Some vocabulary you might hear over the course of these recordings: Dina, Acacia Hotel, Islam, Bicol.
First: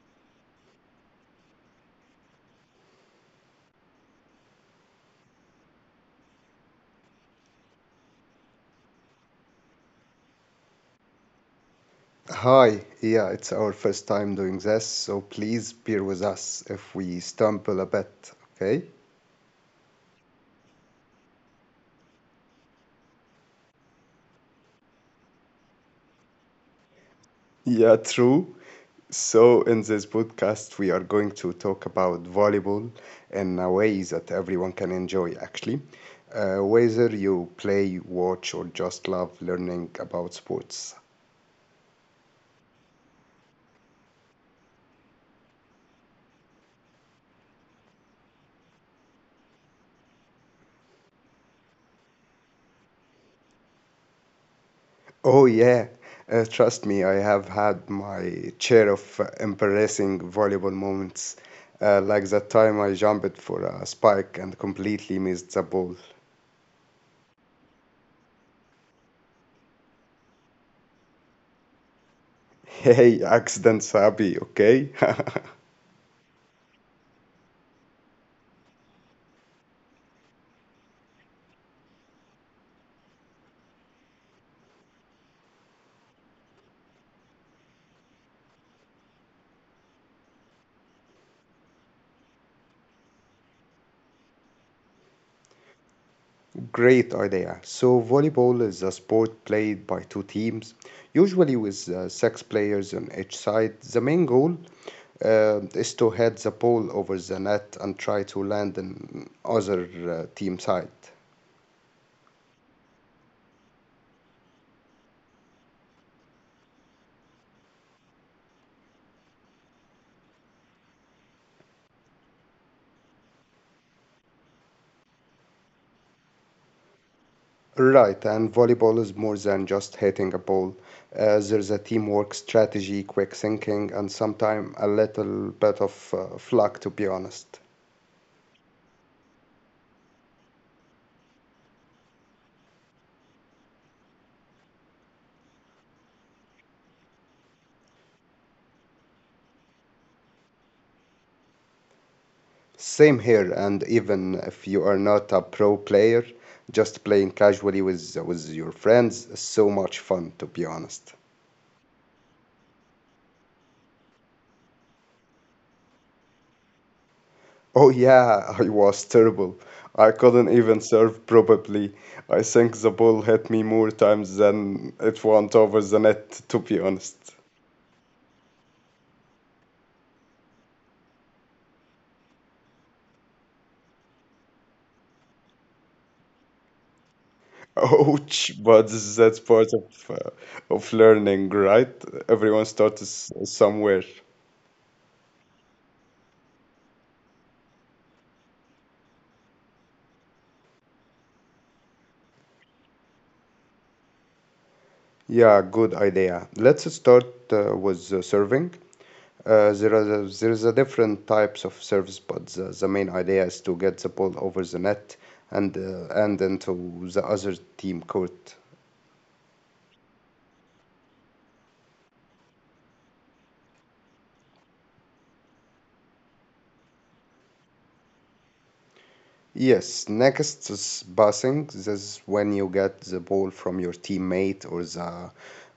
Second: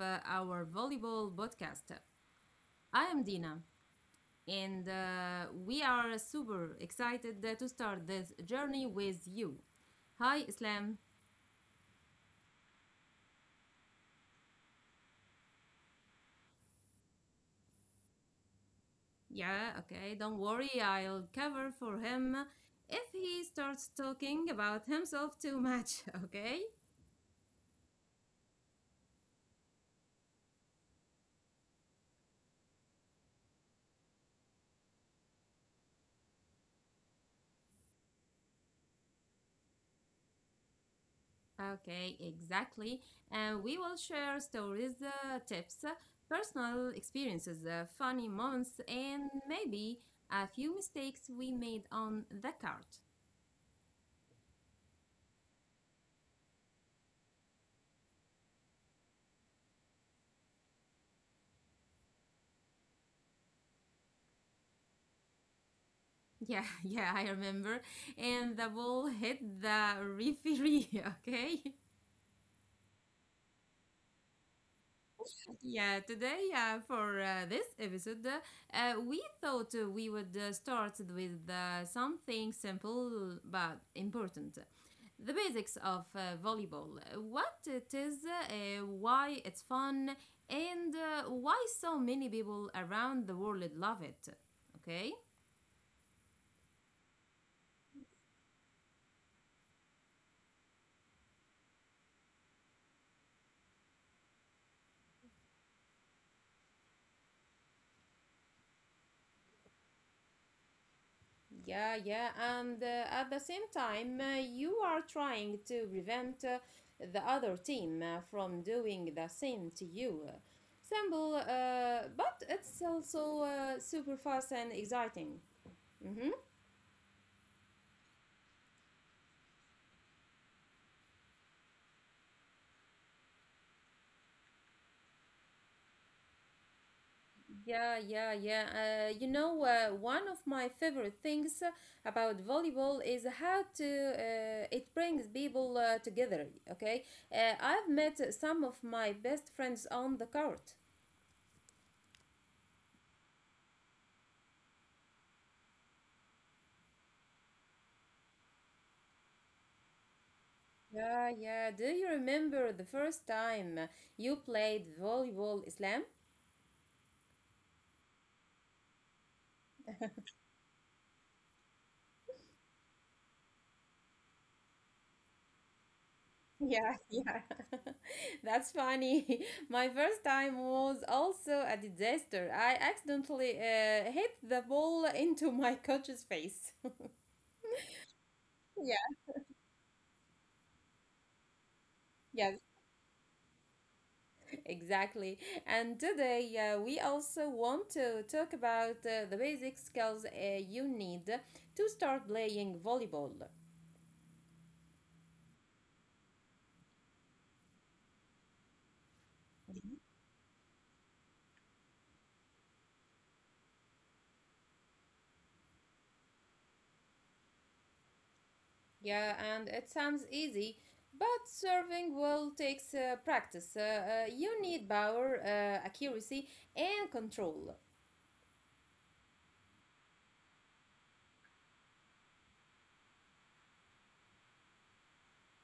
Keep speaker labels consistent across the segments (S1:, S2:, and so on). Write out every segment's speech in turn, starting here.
S1: our volleyball podcast. I am Dina, and we are super excited to start this journey with you. Hi Islam.
S2: Hi, yeah, it's our first time doing this, so please bear with us if we stumble a bit, okay?
S1: Yeah, okay, don't worry, I'll cover for him if he starts talking about himself too much, okay?
S2: Yeah, true. So, in this podcast, we are going to talk about volleyball in a way that everyone can enjoy, actually. Whether you play, watch, or just love learning about sports.
S1: Okay, exactly. And we will share stories, tips, personal experiences, funny moments, and maybe a few mistakes we made on the cart.
S2: Oh, yeah. Trust me, I have had my share of embarrassing volleyball moments, like that time I jumped for a spike and completely missed the ball.
S1: Yeah, yeah, I remember. And the ball hit the referee, okay?
S2: Hey, accidents happy, okay?
S1: Yeah, today for this episode, we thought we would start with something simple but important. The basics of volleyball, what it is, why it's fun, and why so many people around the world love it. Okay?
S2: Great idea. So, volleyball is a sport played by two teams, usually with six players on each side. The main goal is to head the ball over the net and try to land on other team side.
S1: Yeah, and at the same time, you are trying to prevent the other team from doing the same to you. Simple, but it's also super fast and exciting.
S2: Right, and volleyball is more than just hitting a ball. There's a teamwork, strategy, quick thinking, and sometimes a little bit of luck, to be honest.
S1: Yeah. One of my favorite things about volleyball is how to it brings people together. Okay, I've met some of my best friends on the court.
S2: Same here, and even if you are not a pro player, just playing casually with your friends is so much fun, to be honest.
S1: Yeah, yeah. Do you remember the first time you played volleyball, Islam?
S2: Oh, yeah, I was terrible. I couldn't even serve probably. I think the ball hit me more times than it went over the net, to be
S1: Yeah,
S2: honest.
S1: yeah. That's funny. My first time was also a disaster. I accidentally hit the ball into my coach's face.
S2: Ouch, but
S1: Yeah,
S2: that's part of learning, right? Everyone
S1: yes,
S2: starts somewhere.
S1: exactly. And today we also want to talk about the basic skills you need to start playing volleyball.
S2: Yeah, good idea. Let's start with serving. There are the- there is a different types of service, but the main idea is to get the ball over the net and into the other team court.
S1: Yeah, and it sounds easy, but serving well takes practice. You need power, accuracy, and control.
S2: Yes, next is passing. This is when you get the ball from your teammate or the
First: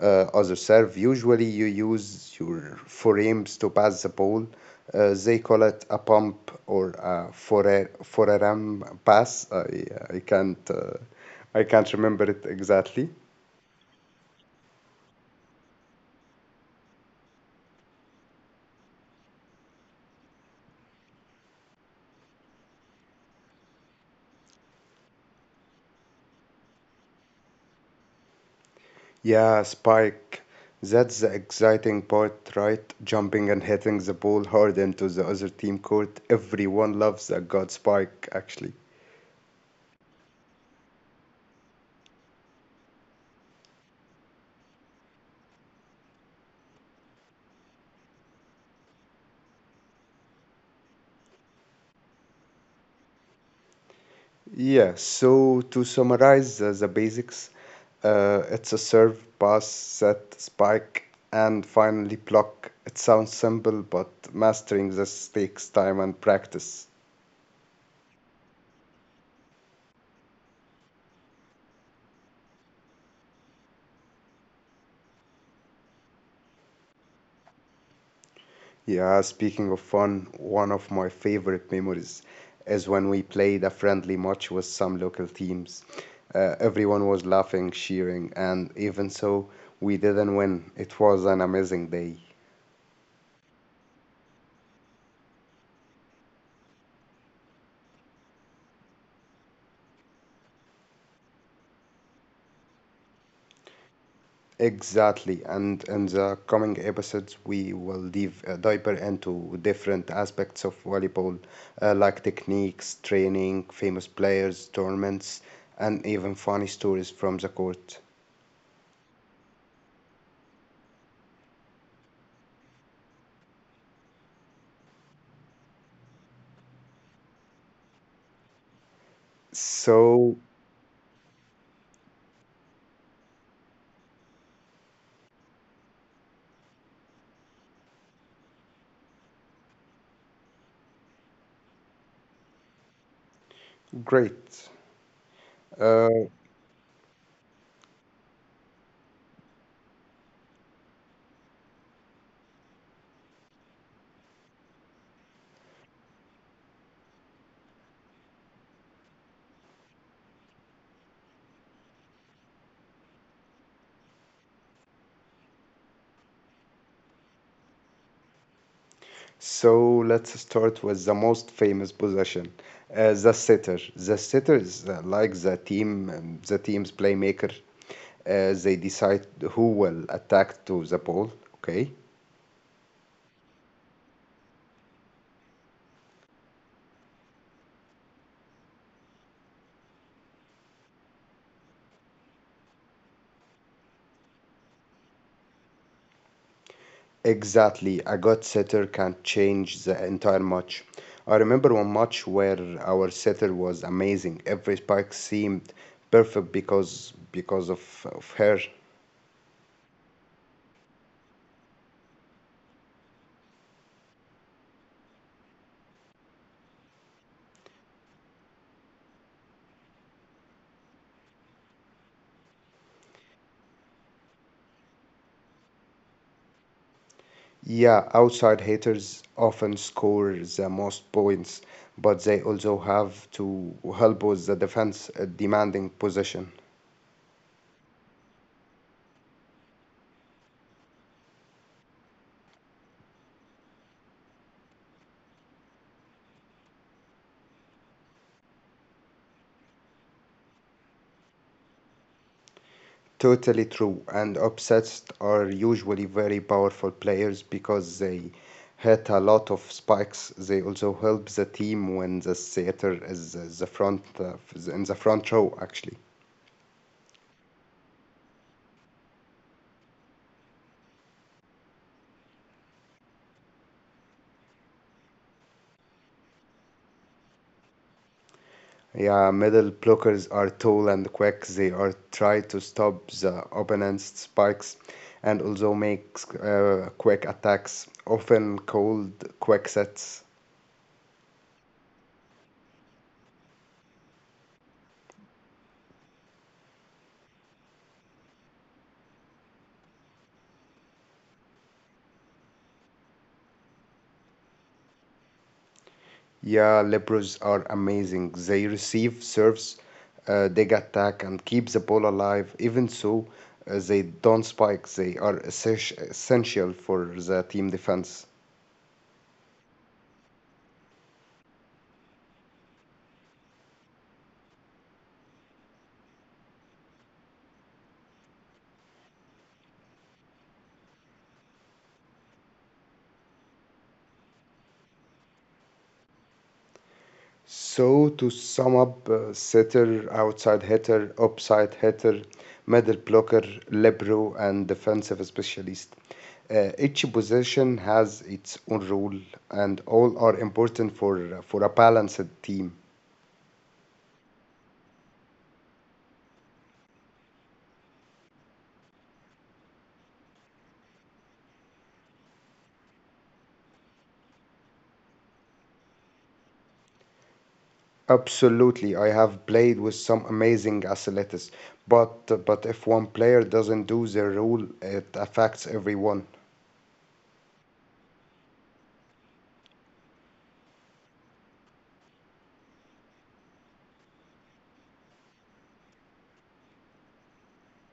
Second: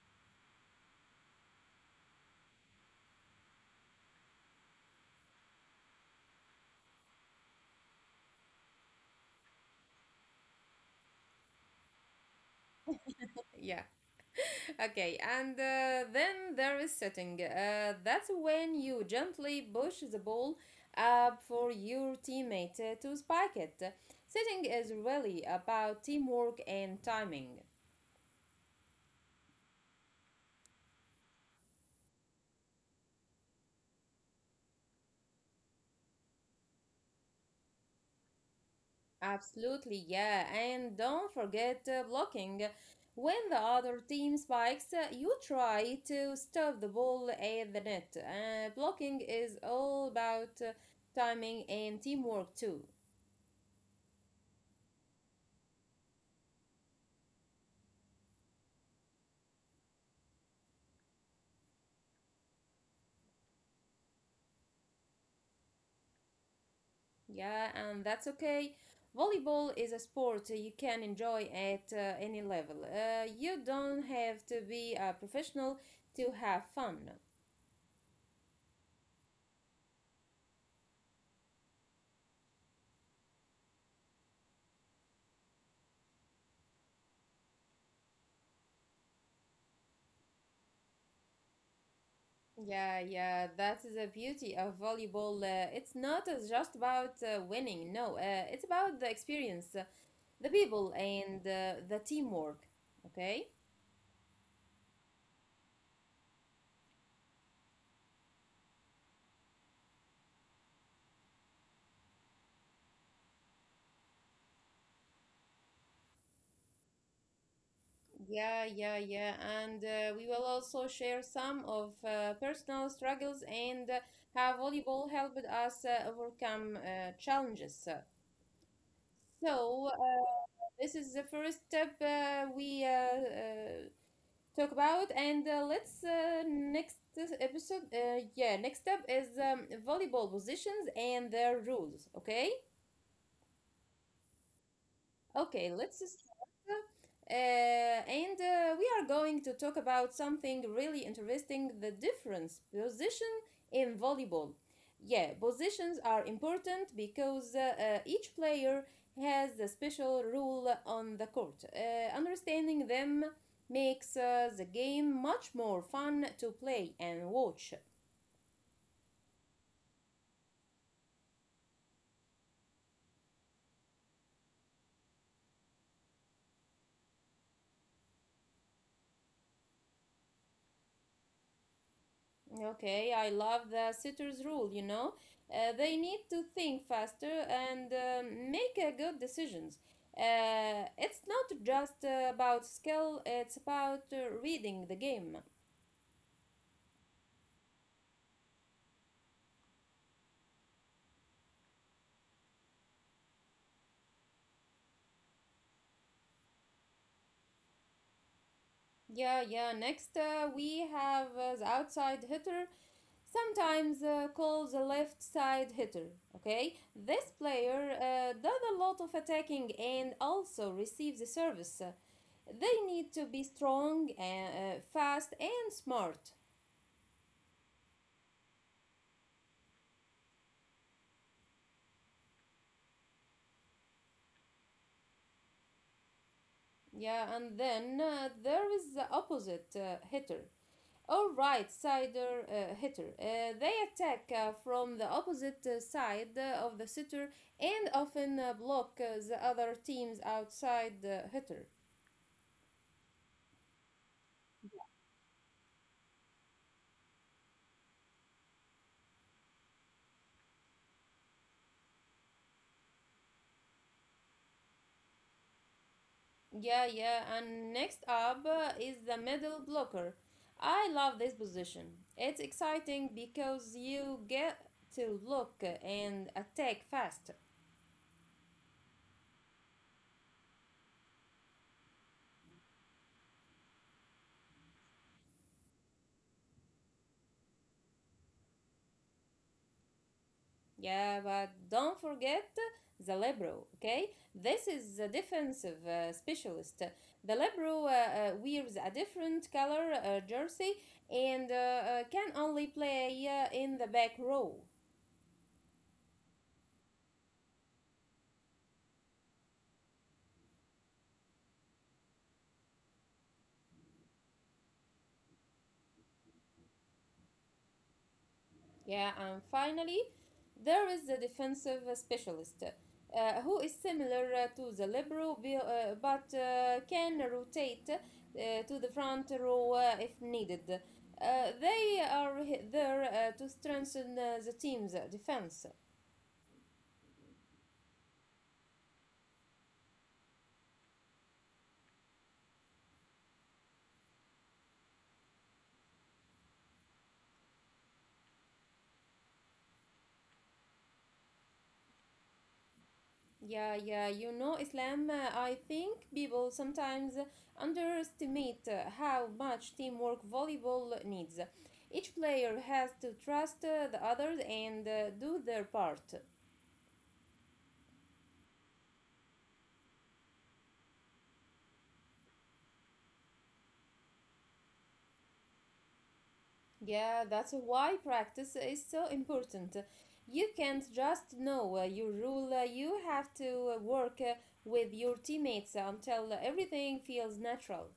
S2: other serve. Usually, you use your forearms to pass the ball. They call it a pump or a forearm pass. I can't uh, I can't remember it exactly.
S1: Yeah, okay, and then there is setting. That's when you gently push the ball up for your teammate to spike it. Setting is really about teamwork and timing.
S2: Yeah, spike. That's the exciting part, right? Jumping and hitting the ball hard into the other team court. Everyone loves a god spike, actually.
S1: Absolutely, yeah. And don't forget blocking. When the other team spikes, you try to stop the ball at the net. Blocking is all about timing and teamwork too.
S2: Yeah, so to summarize the basics, it's a serve, pass, set, spike, and finally block. It sounds simple, but mastering this takes time and practice.
S1: Yeah, and that's okay. Volleyball is a sport you can enjoy at any level. You don't have to be a professional to have fun.
S2: Yeah, speaking of fun, one of my favorite memories is when we played a friendly match with some local teams. Everyone was laughing, cheering, and even so, we didn't win. It was an amazing day.
S1: Yeah, that is the beauty of volleyball. It's not as just about winning, no, it's about the experience, the people, and the teamwork. Okay?
S2: Exactly, and in the coming episodes, we will dive deeper into different aspects of volleyball, like techniques, training, famous players, tournaments, and even funny stories from the court.
S1: Yeah. And we will also share some of personal struggles and how volleyball helped us overcome challenges. So,
S2: So
S1: this is the first step. We talk about and let's next episode yeah, next up is volleyball positions and their rules, okay.
S2: great.
S1: Okay, let's
S2: Uh,
S1: start. And we are going to talk about something really interesting, the difference position in volleyball. Yeah, positions are important because each player has a special role on the court. Understanding them makes the game much more fun to play and watch.
S2: so let's start with the most famous possession, the setter. The setter is like the team, the team's playmaker. They decide who will attack to the ball. Okay.
S1: Okay, I love the sitter's rule, you know. They need to think faster and make good decisions. It's not just about skill, it's about reading the game.
S2: Exactly. A good setter can change the entire match. I remember one match where our setter was amazing. Every spike seemed perfect because of her.
S1: Yeah, yeah. Next, we have the outside hitter, sometimes called the left side hitter. Okay, this player does a lot of attacking and also receives the service. They need to be strong and fast and smart.
S2: Yeah, outside hitters often score the most points, but they also have to help with the defense, a demanding position.
S1: Yeah, and then there is the opposite hitter or right sider hitter. They attack from the opposite side of the sitter and often block the other team's outside hitter.
S2: Totally true. And upsets are usually very powerful players because they hit a lot of spikes. They also help the team when the setter is the front in the front row actually.
S1: Yeah, and next up is the middle blocker. I love this position. It's exciting because you get to block and attack fast.
S2: Yeah, middle blockers are tall and quick. They are try to stop the opponent's spikes and also make quick attacks, often called quick sets.
S1: Yeah, but don't forget the libero, okay? This is the defensive specialist. The libero wears a different color jersey and can only play in the back row.
S2: Yeah, Libros are amazing. They receive serves, dig attack, and keep the ball alive. Even so, they don't spike. They are essential for the team defense.
S1: Yeah, and finally, there is the defensive specialist who is similar to the libero, but can rotate to the front row if needed. They are there to strengthen the team's defense.
S2: So, to sum up, setter, outside hitter, upside hitter, middle blocker, libero, and defensive specialist. Each position has its own role, and all are important for a balanced team.
S1: Yeah, you know, Islam, I think people sometimes underestimate how much teamwork volleyball needs. Each player has to trust the others and do their part.
S2: Absolutely, I have played with some amazing athletes, but if one player doesn't do the rule, it affects everyone.
S1: Yeah, that's why practice is so important. You can't just know your rule, you have to work with your teammates until everything feels natural.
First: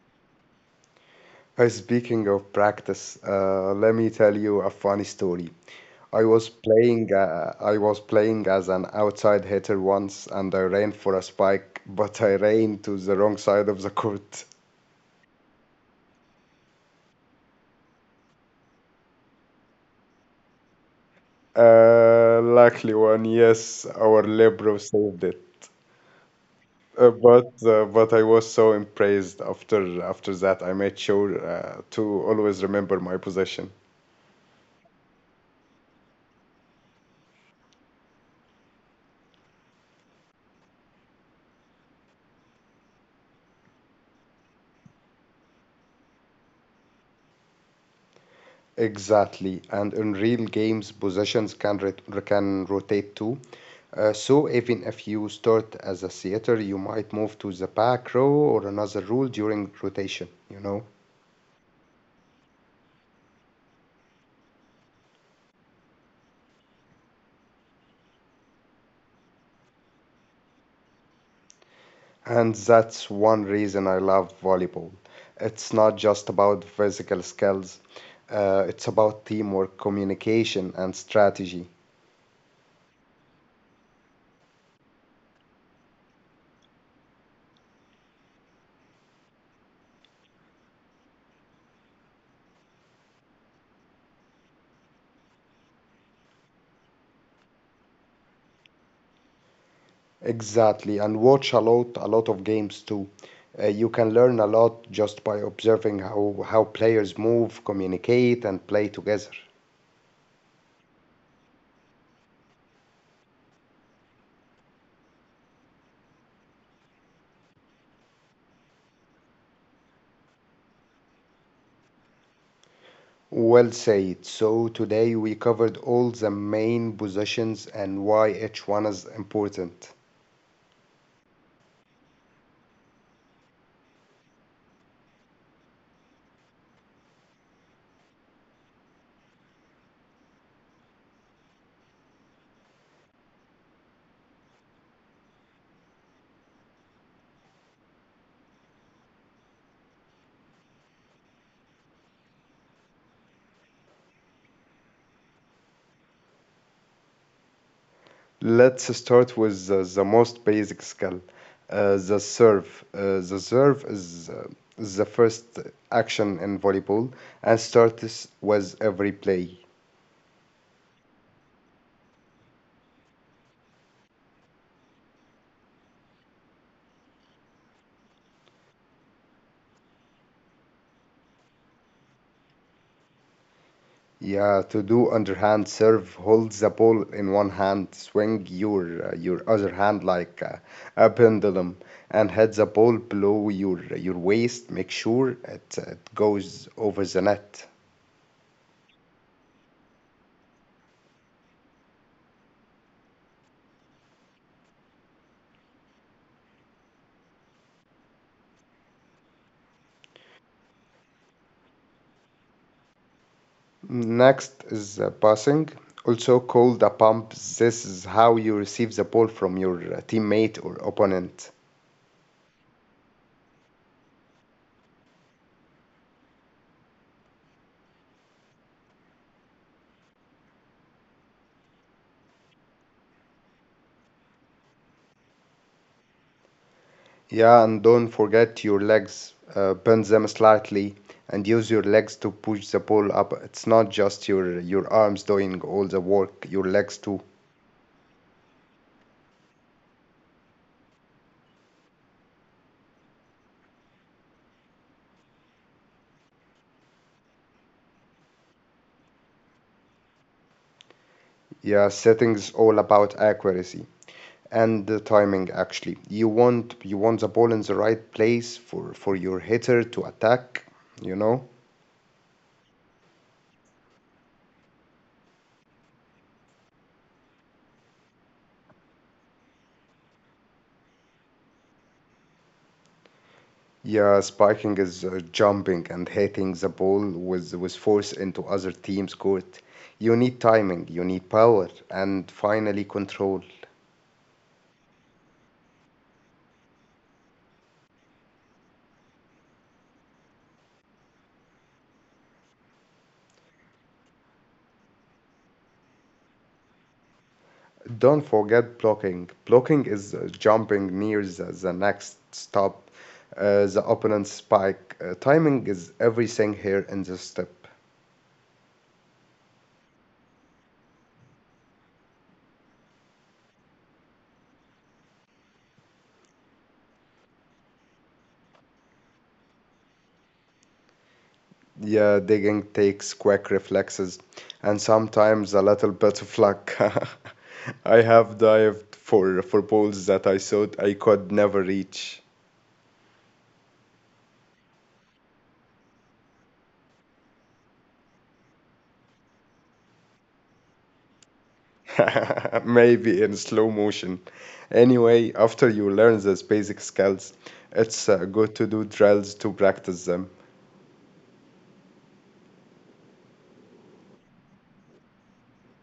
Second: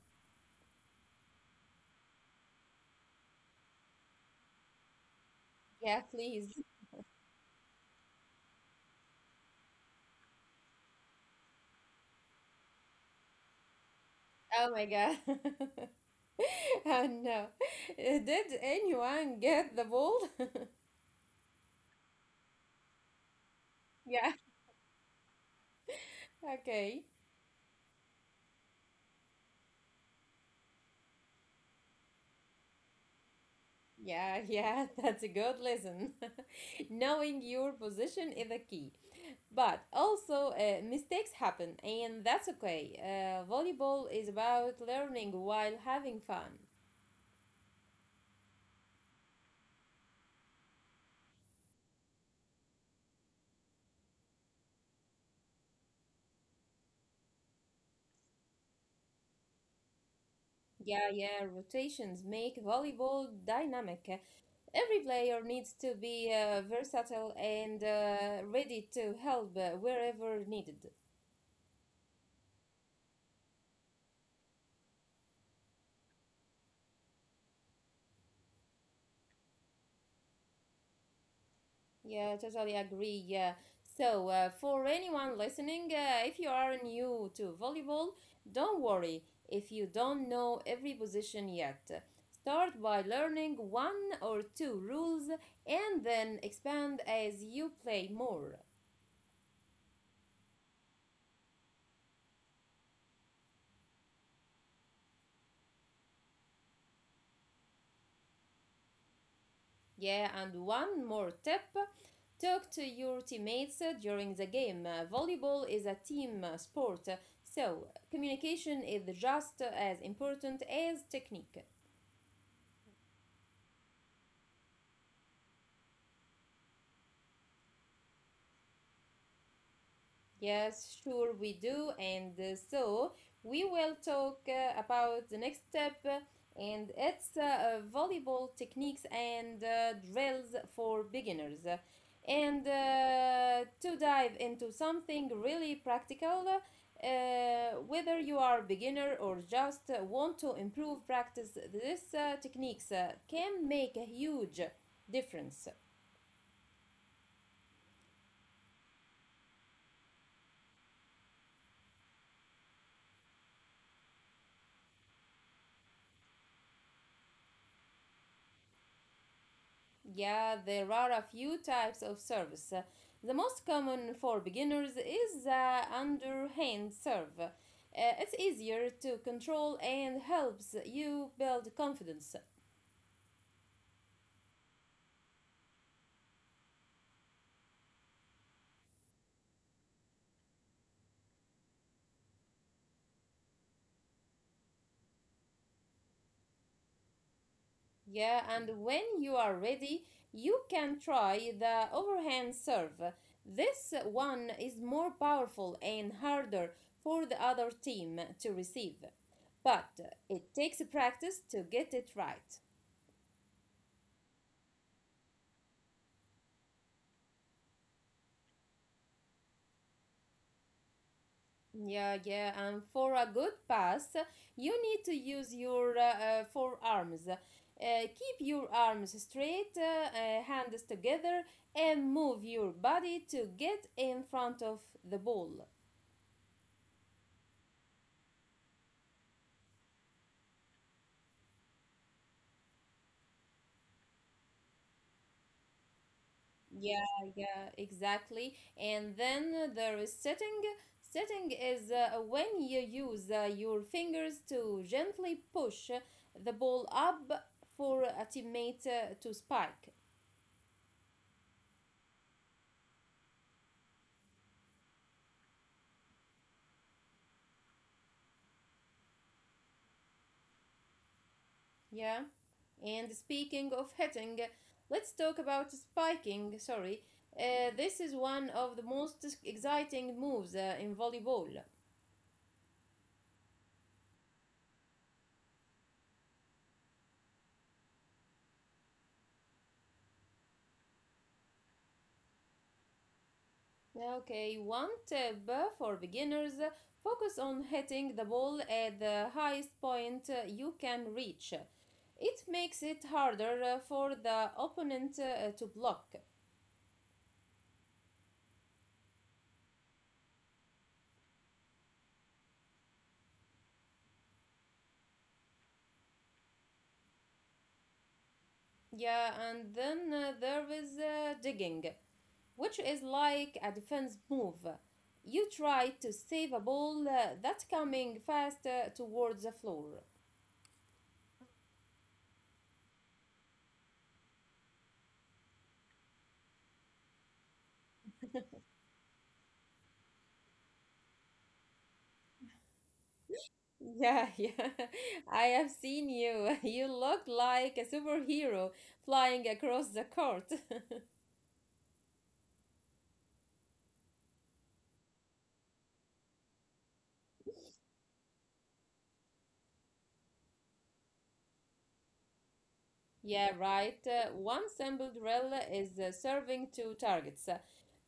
S2: Speaking of practice, let me tell you a funny story.
S1: Yeah,
S2: I was
S1: please.
S2: playing uh, I was playing as an outside hitter once, and I ran for a spike, but I ran to the wrong side of the court.
S1: Oh my God. No. Did anyone get the ball?
S2: Luckily one, yes, our
S1: Yeah.
S2: libero saved it.
S1: Okay.
S2: But I was so impressed after that. I made sure to always remember my possession.
S1: Yeah, yeah, that's a good lesson. Knowing your position is a key. But also, mistakes happen, and that's okay. Volleyball is about learning while having fun.
S2: Exactly, and in real games, positions can rotate too. So even if you start as a setter, you might move to the back row or another role during rotation. You know,
S1: Yeah, yeah, rotations make volleyball dynamic. Every player needs to be versatile and ready to help wherever needed.
S2: and that's one reason I love volleyball. It's not just about physical skills; it's about teamwork, communication, and strategy.
S1: Yeah, totally agree. Yeah. So, for anyone listening, if you are new to volleyball, don't worry if you don't know every position yet. Start by learning one or two rules and then expand as you play more.
S2: Exactly, and watch a lot of games too. You can learn a lot just by observing how players move, communicate, and play together.
S1: Yeah, and one more tip, talk to your teammates during the game. Volleyball is a team sport, so communication is just as important as technique.
S2: Well said. So today we covered all the main positions and why each one is important.
S1: Yes, sure we do. And so we will talk about the next step, and it's volleyball techniques and drills for beginners. And to dive into something really practical, whether you are a beginner or just want to improve practice, these techniques can make a huge difference.
S2: Let's start with the most basic skill, the serve. The serve is the first action in volleyball and starts with every play.
S1: Yeah, there are a few types of service. The most common for beginners is the underhand serve. It's easier to control and helps you build confidence.
S2: Yeah, to do underhand serve, hold the ball in one hand, swing your other hand like a pendulum, and hit the ball below your waist. Make sure it goes over the net.
S1: Yeah, and when you are ready, you can try the overhand serve. This one is more powerful and harder for the other team to receive, but it takes practice to get it right.
S2: Next is passing, also called a pump. This is how you receive the ball from your teammate or opponent.
S1: Yeah, and for a good pass, you need to use your forearms. Keep your arms straight, hands together, and move your body to get in front of the ball.
S2: Yeah, and don't forget your legs. Bend them slightly and use your legs to push the ball up. It's not just your arms doing all the work, your legs
S1: Yeah,
S2: too.
S1: yeah, exactly. And then there is setting. Setting is when you use your fingers to gently push the ball up for a teammate to spike.
S2: Yeah, setting's all about accuracy and the timing actually. You want the ball in the right place for your hitter to attack, you know?
S1: Yeah. And speaking of hitting, let's talk about spiking. Sorry. This is one of the most exciting moves in volleyball.
S2: Yeah, spiking is jumping and hitting the ball with force into other team's court. You need timing, you need power, and finally control.
S1: Okay, one tip for beginners, focus on hitting the ball at the highest point you can reach. It makes it harder for the opponent to block.
S2: Don't forget blocking. Blocking is jumping near the next stop, the opponent's spike. Timing is everything here in this step.
S1: Yeah, and then there is digging, which is like a defense move. You try to save a ball that's coming fast towards the floor.
S2: Yeah, digging takes quick reflexes and sometimes a little bit of luck. I have dived for balls that I thought I could never reach.
S1: Yeah, yeah, I have seen you. You look like a superhero flying across the court.
S2: Maybe in slow motion. Anyway, after you learn these basic skills, it's good to do drills to practice them.
S1: Yeah, right. One simple drill is serving two targets.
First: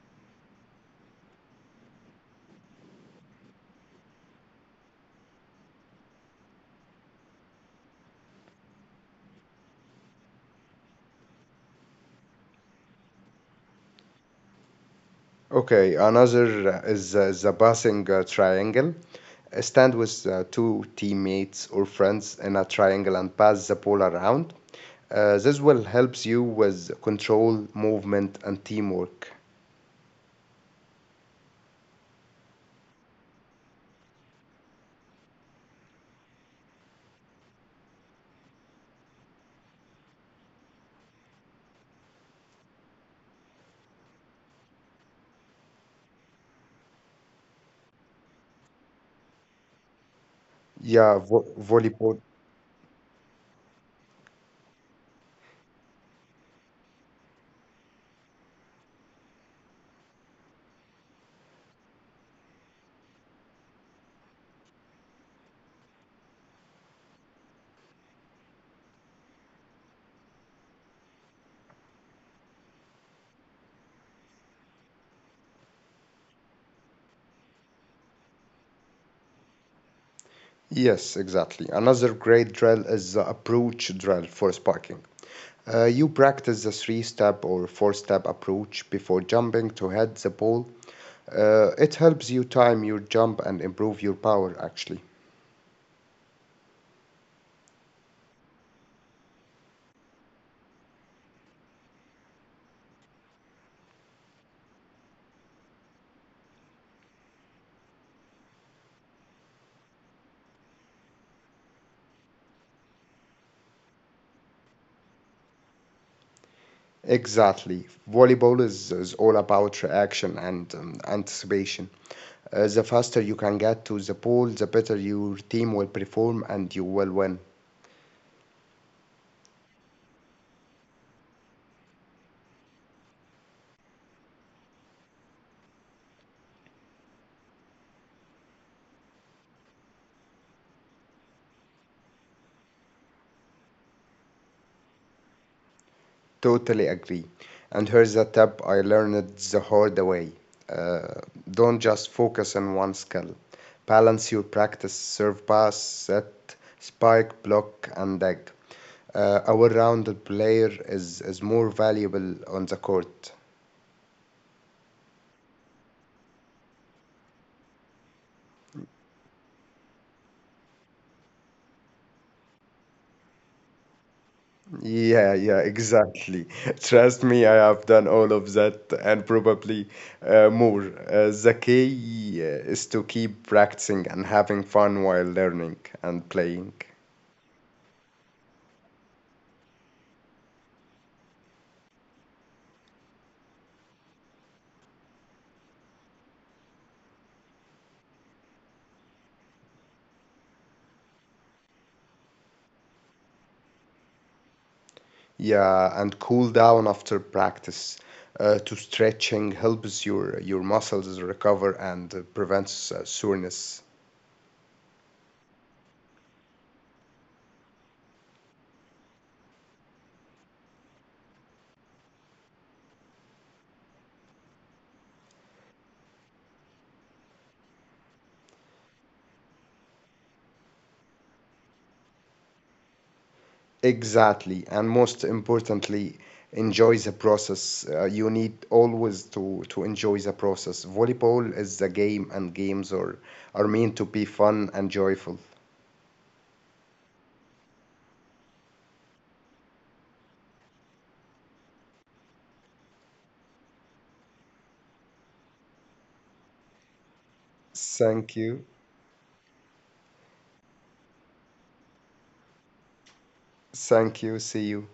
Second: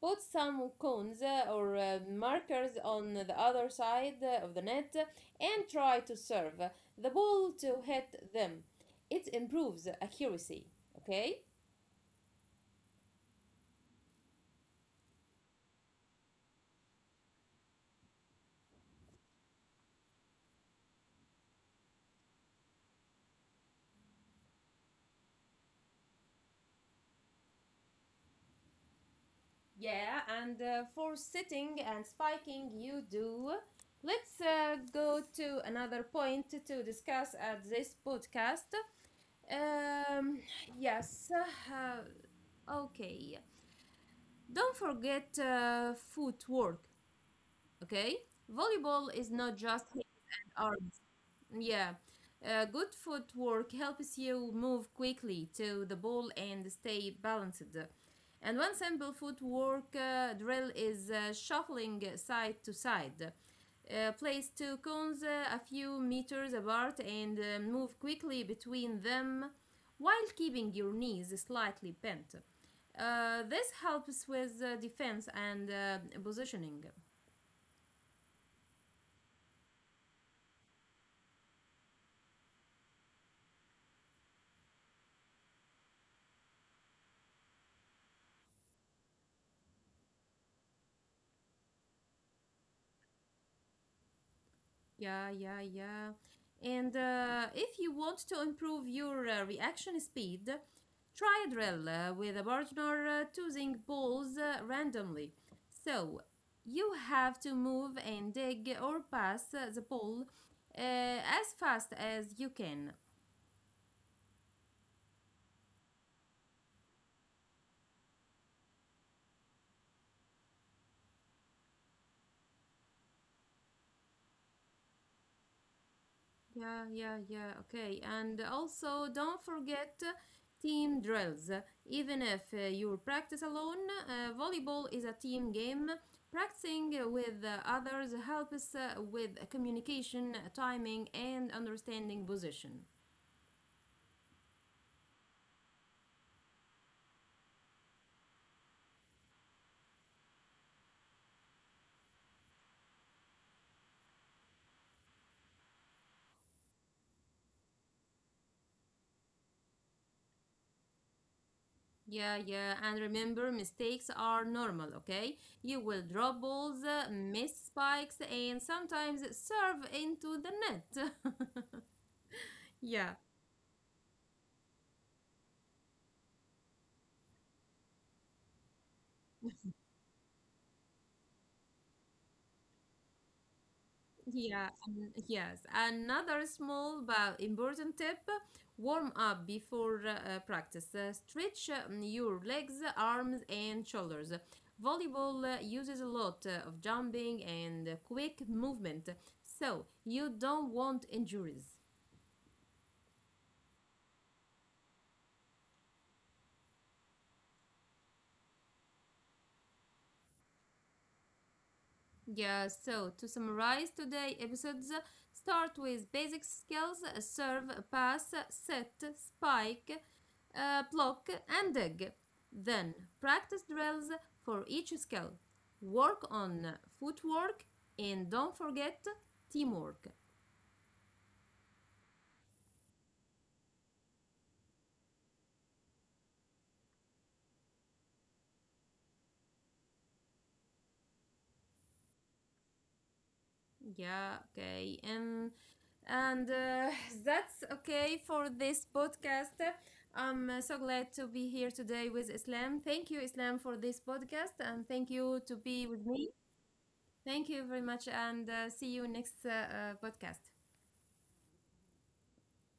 S1: Put some cones or markers on the other side of the net and try to serve the ball to hit them. It improves accuracy. Okay?
S2: Okay, another is the passing triangle. Stand with two teammates or friends in a triangle and pass the ball around. This will helps you with control, movement, and teamwork.
S1: Yeah, and for sitting and spiking, you do. Let's go to another point to discuss at this podcast. Um, yes. Okay. Don't forget footwork, okay? Volleyball is not just
S2: Yeah, vo
S1: hands and
S2: volleyball.
S1: arms. Yeah. Good footwork helps you move quickly to the ball and stay balanced. And one simple footwork drill is shuffling side to side. Place two cones a few meters apart and move quickly between them while keeping your knees slightly bent. This helps with defense and positioning.
S2: Yes, exactly. Another great drill is the approach drill for sparking. You practice the three-step or four-step approach before jumping to head the ball. It helps you time your jump and improve your power, actually.
S1: Yeah. And if you want to improve your reaction speed, try a drill with a partner choosing balls randomly. So you have to move and dig or pass the ball as fast as you can.
S2: Exactly. Volleyball is all about reaction and anticipation. The faster you can get to the ball, the better your team will perform and you will win.
S1: Yeah. Okay. And also, don't forget team drills. Even if you practice alone, volleyball is a team game. Practicing with others helps with communication, timing, and understanding position.
S2: Totally agree. And here's a tip I learned the hard way. Uh, don't just focus on one skill. Balance your practice, serve pass, set, spike, block, and dig. A well-rounded player is more valuable on the court.
S1: Yeah, yeah. And remember, mistakes are normal, okay? You will drop balls, miss spikes, and sometimes serve into the net. Yeah.
S2: Yeah, yeah, exactly. Trust me, I have done all of that and probably more. The key is to keep practicing and having fun while learning and
S1: Yeah,
S2: playing.
S1: yes. Another small but important tip, warm up before practice. Stretch your legs, arms, and shoulders. Volleyball uses a lot of jumping and quick movement, so you don't want injuries.
S2: Yeah, and cool down after practice. To stretching helps your muscles recover and prevents soreness.
S1: Yeah, so to summarize today episodes, start with basic skills serve, pass, set, spike, block, and dig. Then practice drills for each skill. Work on footwork and don't forget teamwork.
S2: Exactly, and most importantly, enjoy the process. You need always to enjoy the process. Volleyball is a game, and games are meant to be fun and joyful.
S1: Yeah, okay. And that's okay for this podcast. I'm so glad to be here today with Islam. Thank you, Islam, for this podcast, and thank you to be with
S2: Thank
S1: me.
S2: you,
S1: Thank you very much, and see you next podcast.
S2: thank you. See you.